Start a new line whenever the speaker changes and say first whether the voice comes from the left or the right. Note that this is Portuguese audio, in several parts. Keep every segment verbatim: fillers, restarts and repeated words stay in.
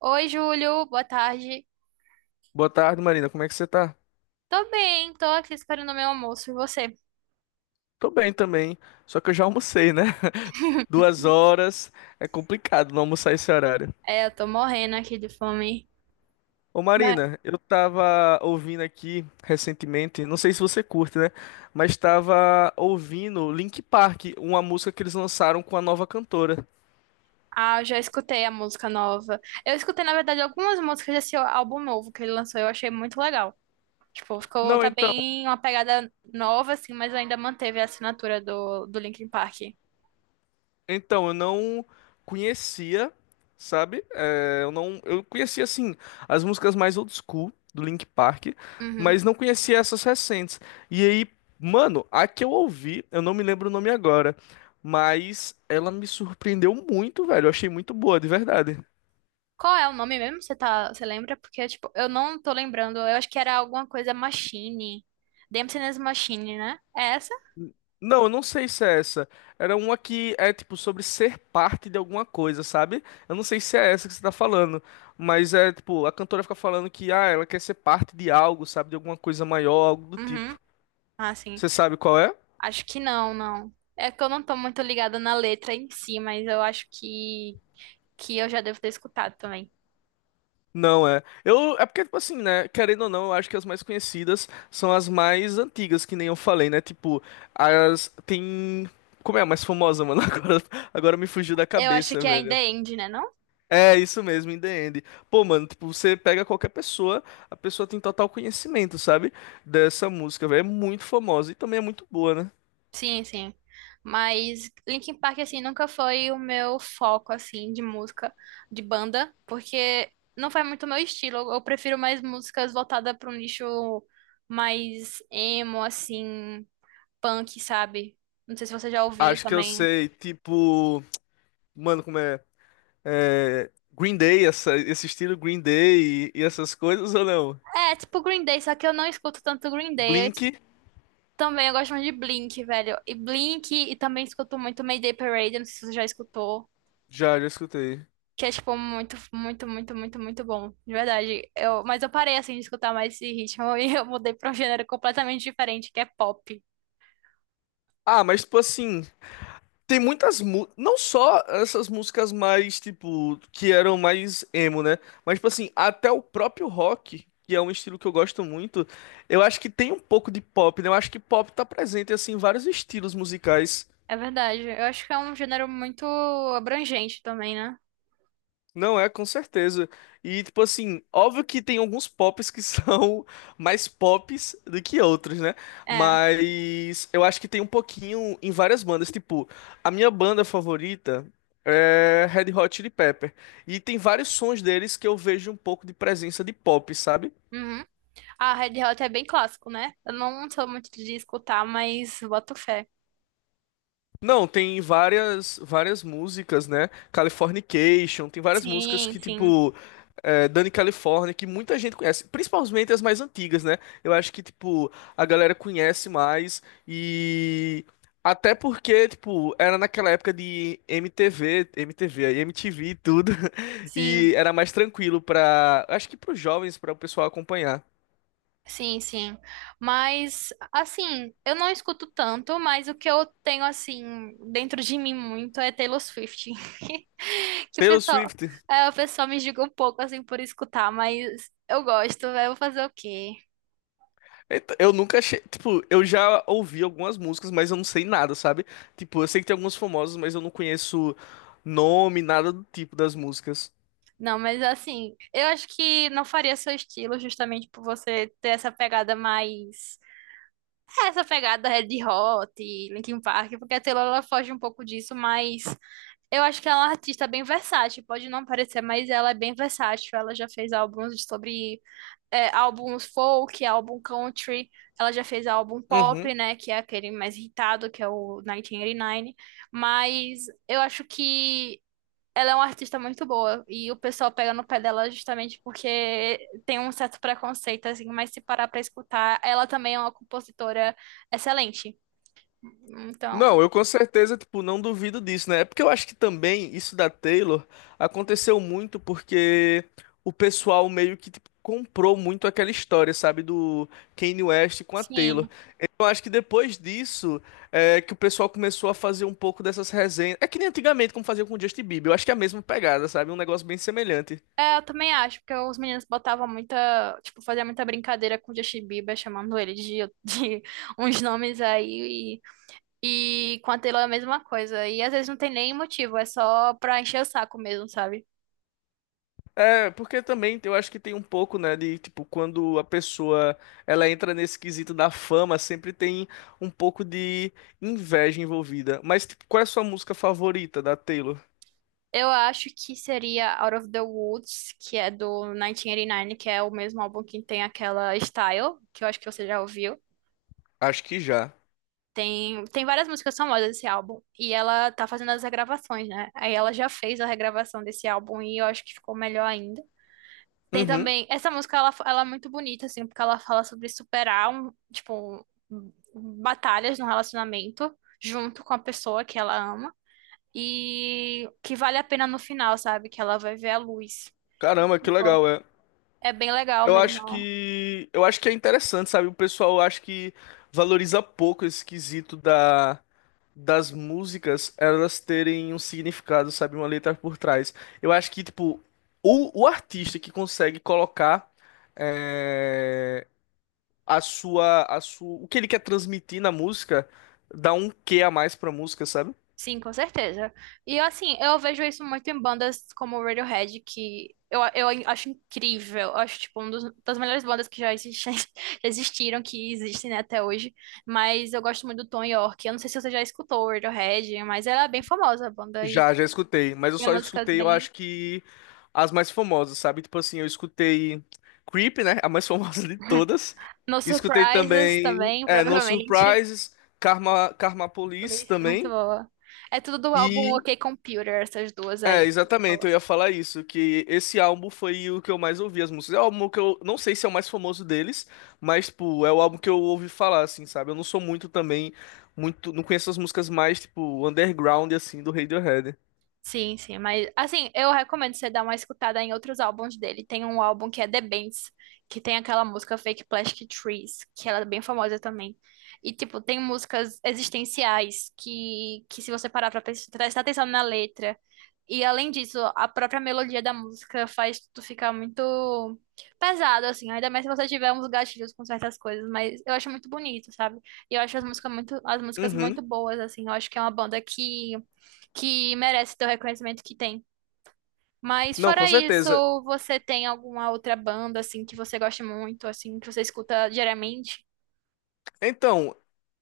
right: Oi, Júlio, boa tarde.
left: Boa tarde, Marina. Como é que você tá?
right: Tô bem, tô aqui esperando o meu almoço e você?
left: Tô bem também, só que eu já almocei, né? Duas horas, é complicado não almoçar esse horário.
right: É, eu tô morrendo aqui de fome.
left: Ô
right: Mas-
left: Marina, eu tava ouvindo aqui recentemente, não sei se você curte, né? Mas tava ouvindo Link Park, uma música que eles lançaram com a nova cantora.
right: Ah, eu já escutei a música nova. Eu escutei, na verdade, algumas músicas desse álbum novo que ele lançou, eu achei muito legal. Tipo, ficou,
left: Não,
right: tá
left: então.
right: bem uma pegada nova, assim, mas ainda manteve a assinatura do, do Linkin Park.
left: Então, eu não conhecia, sabe? É, eu não, eu conhecia assim as músicas mais old school do Linkin Park,
right: Uhum.
left: mas não conhecia essas recentes. E aí, mano, a que eu ouvi, eu não me lembro o nome agora, mas ela me surpreendeu muito, velho. Eu achei muito boa, de verdade.
right: Qual é o nome mesmo? Você tá, você lembra? Porque, tipo, eu não tô lembrando. Eu acho que era alguma coisa Machine. Dempsey's Machine, né? É essa?
left: Não, eu não sei se é essa. Era uma que é tipo sobre ser parte de alguma coisa, sabe? Eu não sei se é essa que você tá falando, mas é tipo, a cantora fica falando que ah, ela quer ser parte de algo, sabe? De alguma coisa maior, algo do
right: Uhum.
left: tipo.
right: Ah, sim.
left: Você sabe qual é?
right: Acho que não, não. É que eu não tô muito ligada na letra em si, mas eu acho que, que eu já devo ter escutado também.
left: Não é. Eu é porque tipo assim, né, querendo ou não, eu acho que as mais conhecidas são as mais antigas, que nem eu falei, né? Tipo, as tem Como é a mais famosa, mano? Agora, agora me fugiu da
right: Eu acho
left: cabeça,
right: que é In
left: velho.
right: The End, né, não?
left: É, isso mesmo, in the end. Pô, mano, tipo, você pega qualquer pessoa, a pessoa tem total conhecimento, sabe? Dessa música, velho. É muito famosa e também é muito boa, né?
right: Sim, sim. Mas Linkin Park, assim, nunca foi o meu foco, assim, de música, de banda, porque não foi muito o meu estilo. Eu, eu prefiro mais músicas voltadas para um nicho mais emo, assim, punk, sabe? Não sei se você já ouviu
left: Acho que eu
right: também.
left: sei, tipo, mano, como é? É, Green Day, essa- esse estilo Green Day e, e essas coisas ou não?
right: É, tipo Green Day, só que eu não escuto tanto Green Day.
left: Blink,
right: Também eu gosto muito de Blink, velho. E Blink, e também escuto muito Mayday Parade, não sei se você já escutou.
left: já, já escutei.
right: Que é, tipo, muito, muito, muito, muito, muito bom. De verdade. Eu, mas eu parei, assim, de escutar mais esse ritmo e eu mudei pra um gênero completamente diferente, que é pop.
left: Ah, mas tipo assim. Tem muitas mu não só essas músicas mais tipo que eram mais emo, né? Mas tipo assim, até o próprio rock, que é um estilo que eu gosto muito, eu acho que tem um pouco de pop, né? Eu acho que pop tá presente assim em vários estilos musicais.
right: É verdade. Eu acho que é um gênero muito abrangente também, né?
left: Não é, com certeza. E, tipo assim, óbvio que tem alguns pops que são mais pops do que outros, né?
right: É.
left: Mas eu acho que tem um pouquinho em várias bandas. Tipo, a minha banda favorita é Red Hot Chili Pepper. E tem vários sons deles que eu vejo um pouco de presença de pop, sabe?
right: Uhum. Ah, Red Hot é bem clássico, né? Eu não sou muito de escutar, mas boto fé.
left: Não, tem várias várias músicas, né? Californication, tem várias músicas
right: Sim,
left: que,
right: sim.
left: tipo, é, Dani California, que muita gente conhece, principalmente as mais antigas, né? Eu acho que, tipo, a galera conhece mais e. Até porque, tipo, era naquela época de M T V, M T V, aí M T V e tudo,
right: Sim.
left: e era mais tranquilo pra. Acho que pros jovens, pra o pessoal acompanhar.
right: Sim, sim. Mas, assim, eu não escuto tanto, mas o que eu tenho, assim, dentro de mim muito é Taylor Swift. Que o
left: Taylor
right: pessoal,
left: Swift.
right: é, o pessoal me julga um pouco, assim, por escutar, mas eu gosto, eu vou fazer o quê?
left: Então, eu nunca achei. Tipo, eu já ouvi algumas músicas, mas eu não sei nada, sabe? Tipo, eu sei que tem alguns famosos, mas eu não conheço nome, nada do tipo das músicas.
right: Não, mas, assim, eu acho que não faria seu estilo justamente por você ter essa pegada mais... é, Essa pegada Red Hot, Linkin Park, porque a Taylor, ela foge um pouco disso, mas... Eu acho que ela é uma artista bem versátil, pode não parecer, mas ela é bem versátil. Ela já fez álbuns sobre é, Álbuns folk, álbum country, ela já fez álbum
left: Uhum.
right: pop, né, que é aquele mais irritado, que é o mil novecentos e oitenta e nove. Mas eu acho que ela é uma artista muito boa e o pessoal pega no pé dela justamente porque tem um certo preconceito, assim, mas se parar pra escutar, ela também é uma compositora excelente. Então,
left: Não, eu com certeza, tipo, não duvido disso, né? É porque eu acho que também isso da Taylor aconteceu muito porque o pessoal meio que tipo, comprou muito aquela história, sabe, do Kanye West com a Taylor.
right: sim.
left: Então, eu acho que depois disso é que o pessoal começou a fazer um pouco dessas resenhas. É que nem antigamente como fazia com o Justin Bieber, eu acho que é a mesma pegada, sabe? Um negócio bem semelhante.
right: É, eu também acho, porque os meninos botavam muita, tipo, fazia muita brincadeira com o Justin Bieber, chamando ele de, de uns nomes aí, e, e com a Taylor é a mesma coisa. E às vezes não tem nem motivo, é só pra encher o saco mesmo, sabe?
left: É, porque também eu acho que tem um pouco, né, de tipo, quando a pessoa ela entra nesse quesito da fama, sempre tem um pouco de inveja envolvida. Mas, tipo, qual é a sua música favorita da Taylor?
right: Eu acho que seria Out of the Woods, que é do mil novecentos e oitenta e nove, que é o mesmo álbum que tem aquela Style, que eu acho que você já ouviu.
left: Acho que já.
right: Tem, tem várias músicas famosas desse álbum. E ela tá fazendo as regravações, né? Aí ela já fez a regravação desse álbum e eu acho que ficou melhor ainda. Tem
left: Uhum.
right: também. Essa música, ela, ela é muito bonita, assim, porque ela fala sobre superar, um, tipo, um, batalhas no relacionamento junto com a pessoa que ela ama. E que vale a pena no final, sabe? Que ela vai ver a luz. E,
left: Caramba, que
right: tipo,
left: legal, é.
right: é bem legal
left: Eu acho
right: mesmo.
left: que eu acho que é interessante, sabe? O pessoal acho que valoriza pouco esse quesito da das músicas, elas terem um significado, sabe, uma letra por trás. Eu acho que tipo o, o artista que consegue colocar é, a sua a sua o que ele quer transmitir na música dá um quê a mais pra música, sabe?
right: Sim, com certeza. E assim, eu vejo isso muito em bandas como o Radiohead, que eu, eu acho incrível. Eu acho, tipo, uma das melhores bandas que já existem, já existiram, que existem, né, até hoje. Mas eu gosto muito do Tom York. Eu não sei se você já escutou o Radiohead, mas ela é bem famosa, a banda. E
left: Já, já escutei, mas eu
right: tem
left: só
right: músicas
left: escutei, eu
right: bem...
left: acho que as mais famosas, sabe? Tipo assim, eu escutei Creep, né? A mais famosa de todas.
right: No
left: Escutei
right: Surprises
left: também
right: também,
left: é, No
right: provavelmente.
left: Surprises, Karma, Karma
right: Por
left: Police
right: isso, muito
left: também.
right: boa. É tudo do álbum
left: E
right: OK Computer, essas duas
left: é,
right: aí que você
left: exatamente,
right: falou.
left: eu ia falar isso, que esse álbum foi o que eu mais ouvi as músicas. É o álbum que eu não sei se é o mais famoso deles, mas tipo, é o álbum que eu ouvi falar assim, sabe? Eu não sou muito também, muito, não conheço as músicas mais tipo underground assim do Radiohead.
right: Sim, sim, mas assim, eu recomendo você dar uma escutada em outros álbuns dele. Tem um álbum que é The Bends, que tem aquela música Fake Plastic Trees, que ela é bem famosa também. E tipo, tem músicas existenciais que, que se você parar pra pres- prestar atenção na letra, e além disso, a própria melodia da música faz tu ficar muito pesado, assim, ainda mais se você tiver uns gatilhos com certas coisas, mas eu acho muito bonito, sabe? E eu acho as músicas muito, as músicas
left: Uhum.
right: muito boas, assim, eu acho que é uma banda que que merece ter o reconhecimento que tem. Mas
left: Não, com
right: fora isso,
left: certeza.
right: você tem alguma outra banda, assim, que você gosta muito, assim, que você escuta diariamente?
left: Então,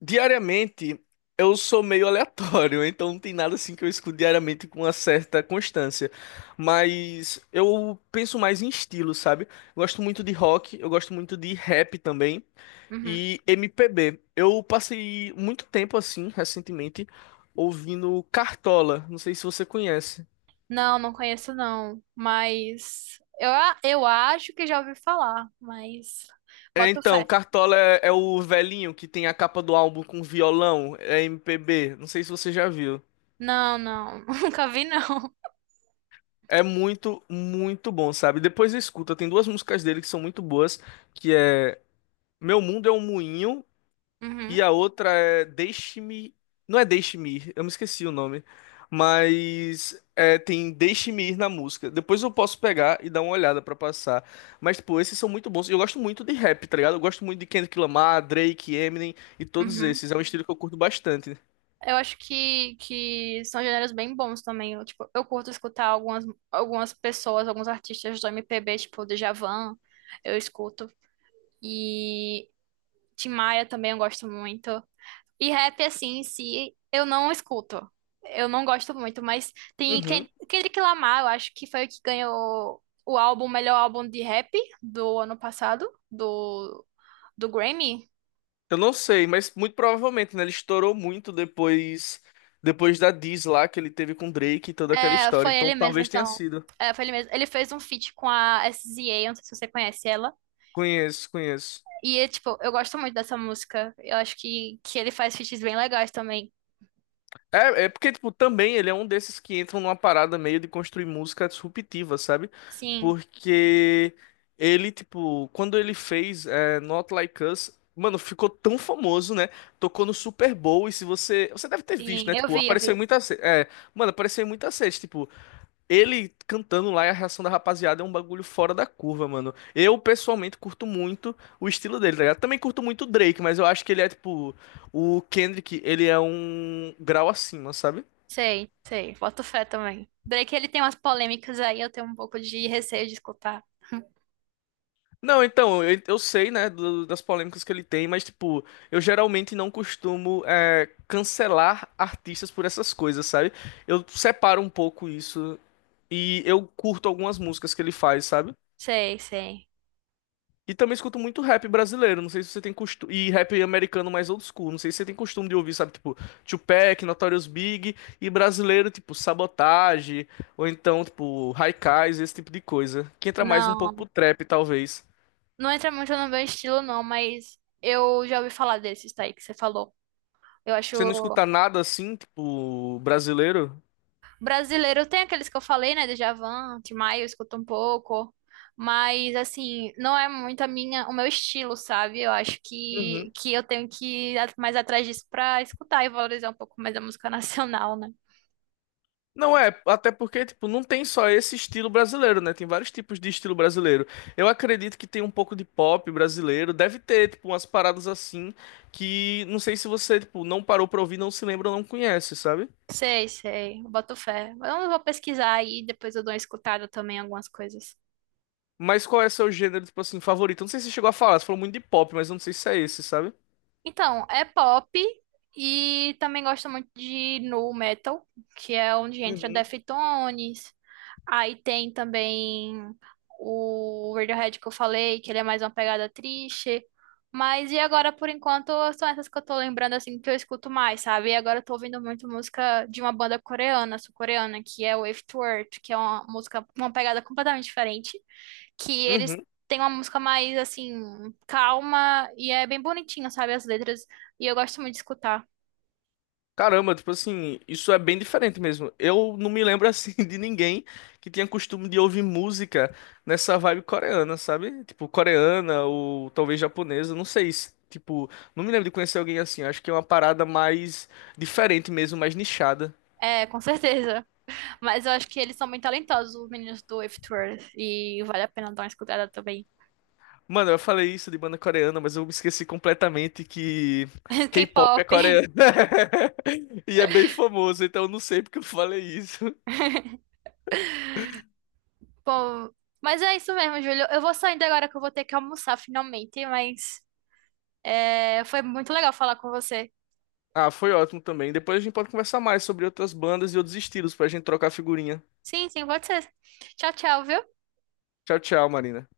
left: diariamente eu sou meio aleatório, então não tem nada assim que eu escuto diariamente com uma certa constância. Mas eu penso mais em estilo, sabe? Gosto muito de rock, eu gosto muito de rap também
right: Uhum.
left: e M P B. Eu passei muito tempo assim, recentemente, ouvindo Cartola, não sei se você conhece.
right: Não, não conheço não, mas eu, a- eu acho que já ouvi falar, mas
left: É,
right: boto
left: então,
right: fé.
left: Cartola é, é o velhinho que tem a capa do álbum com violão, é M P B, não sei se você já viu.
right: Não, não, nunca vi não.
left: É muito, muito bom, sabe? Depois escuta, tem duas músicas dele que são muito boas, que é Meu Mundo é um Moinho e
right: Uhum,
left: a outra é Deixe-me, não é Deixe-me Ir, eu me esqueci o nome, mas é, tem Deixe-me Ir na música. Depois eu posso pegar e dar uma olhada pra passar. Mas pô, esses são muito bons. Eu gosto muito de rap, tá ligado? Eu gosto muito de Kendrick Lamar, Drake, Eminem e todos
right: uhum.
left: esses. É um estilo que eu curto bastante.
right: Eu acho que, que são gêneros bem bons também. Eu, tipo, eu curto escutar algumas, algumas pessoas, alguns artistas do M P B, tipo o Djavan, eu escuto. E Tim Maia também eu gosto muito. E rap, assim, em si, eu não escuto. Eu não gosto muito, mas tem
left: Uhum.
right: Ken- Kendrick Lamar, eu acho que foi o que ganhou o álbum, o melhor álbum de rap do ano passado, do, do Grammy.
left: Eu não sei, mas muito provavelmente, né? Ele estourou muito depois depois da Diz lá que ele teve com Drake e toda aquela
right: É,
left: história.
right: foi
left: Então
right: ele mesmo,
left: talvez tenha
right: então.
left: sido.
right: É, foi ele mesmo. Ele fez um feat com a S Z A, não sei se você conhece ela.
left: Conheço, conheço.
right: E, é, tipo, eu gosto muito dessa música. Eu acho que, que ele faz feats bem legais também.
left: É, é porque, tipo, também ele é um desses que entram numa parada meio de construir música disruptiva, sabe?
right: Sim,
left: Porque ele, tipo, quando ele fez é, Not Like Us, mano, ficou tão famoso, né? Tocou no Super Bowl e se você. Você deve ter visto,
right: sim,
left: né?
right: eu
left: Tipo,
right: vi, eu
left: apareceu em
right: vi.
left: muitas. É, mano, apareceu em muitas séries, tipo. Ele cantando lá e a reação da rapaziada é um bagulho fora da curva, mano. Eu, pessoalmente, curto muito o estilo dele, tá ligado? Também curto muito o Drake, mas eu acho que ele é, tipo, o Kendrick, ele é um grau acima, sabe?
right: Sei, sei, boto fé também. Drake, ele tem umas polêmicas aí, eu tenho um pouco de receio de escutar.
left: Não, então, eu, eu sei, né, do- das polêmicas que ele tem, mas, tipo, eu geralmente não costumo é, cancelar artistas por essas coisas, sabe? Eu separo um pouco isso e eu curto algumas músicas que ele faz, sabe?
right: Sei, sei.
left: E também escuto muito rap brasileiro, não sei se você tem costume. E rap americano mais old school, não sei se você tem costume de ouvir, sabe? Tipo, Tupac, Notorious Big e brasileiro, tipo, Sabotage, ou então, tipo, Haikais, esse tipo de coisa. Que entra mais um pouco
right: Não,
left: pro trap, talvez.
right: não entra muito no meu estilo, não, mas eu já ouvi falar desses daí que você falou. Eu acho
left: Você não escuta nada assim, tipo, brasileiro?
right: Brasileiro, tem aqueles que eu falei, né? Djavan, Tim Maia, eu escuto um pouco, mas assim, não é muito a minha, o meu estilo, sabe? Eu acho que,
left: Uhum.
right: que eu tenho que ir a- mais atrás disso pra escutar e valorizar um pouco mais a música nacional, né?
left: Não é, até porque, tipo, não tem só esse estilo brasileiro, né? Tem vários tipos de estilo brasileiro. Eu acredito que tem um pouco de pop brasileiro, deve ter, tipo, umas paradas assim que não sei se você, tipo, não parou pra ouvir, não se lembra ou não conhece, sabe?
right: Sei, sei, eu boto fé. Eu vou pesquisar aí, depois eu dou uma escutada também em algumas coisas.
left: Mas qual é seu gênero, tipo assim, favorito? Eu não sei se você chegou a falar, você falou muito de pop, mas eu não sei se é esse, sabe?
right: Então, é pop e também gosto muito de nu metal, que é onde entra
left: Uhum.
right: Deftones. Aí tem também o Radiohead que eu falei, que ele é mais uma pegada triste. Mas e agora, por enquanto, são essas que eu tô lembrando, assim, que eu escuto mais, sabe? E agora eu tô ouvindo muito música de uma banda coreana, sul-coreana, que é o Afterword, que é uma música, uma pegada completamente diferente, que eles
left: Uhum.
right: têm uma música mais, assim, calma e é bem bonitinha, sabe? As letras, e eu gosto muito de escutar.
left: Caramba, tipo assim, isso é bem diferente mesmo. Eu não me lembro assim de ninguém que tinha costume de ouvir música nessa vibe coreana, sabe? Tipo, coreana ou talvez japonesa, não sei. Se- Tipo, não me lembro de conhecer alguém assim. Acho que é uma parada mais diferente mesmo, mais nichada.
right: É, com certeza. Mas eu acho que eles são muito talentosos, os meninos do if dois. E vale a pena dar uma escutada também.
left: Mano, eu falei isso de banda coreana, mas eu me esqueci completamente que K-pop é
right: K-pop.
left: coreano. E é bem famoso, então eu não sei porque eu falei isso.
right: Bom, mas é isso mesmo, Júlio. Eu vou saindo agora que eu vou ter que almoçar finalmente, mas é, foi muito legal falar com você.
left: Ah, foi ótimo também. Depois a gente pode conversar mais sobre outras bandas e outros estilos pra gente trocar figurinha.
right: Sim, sim, pode ser. Tchau, tchau, viu?
left: Tchau, tchau, Marina.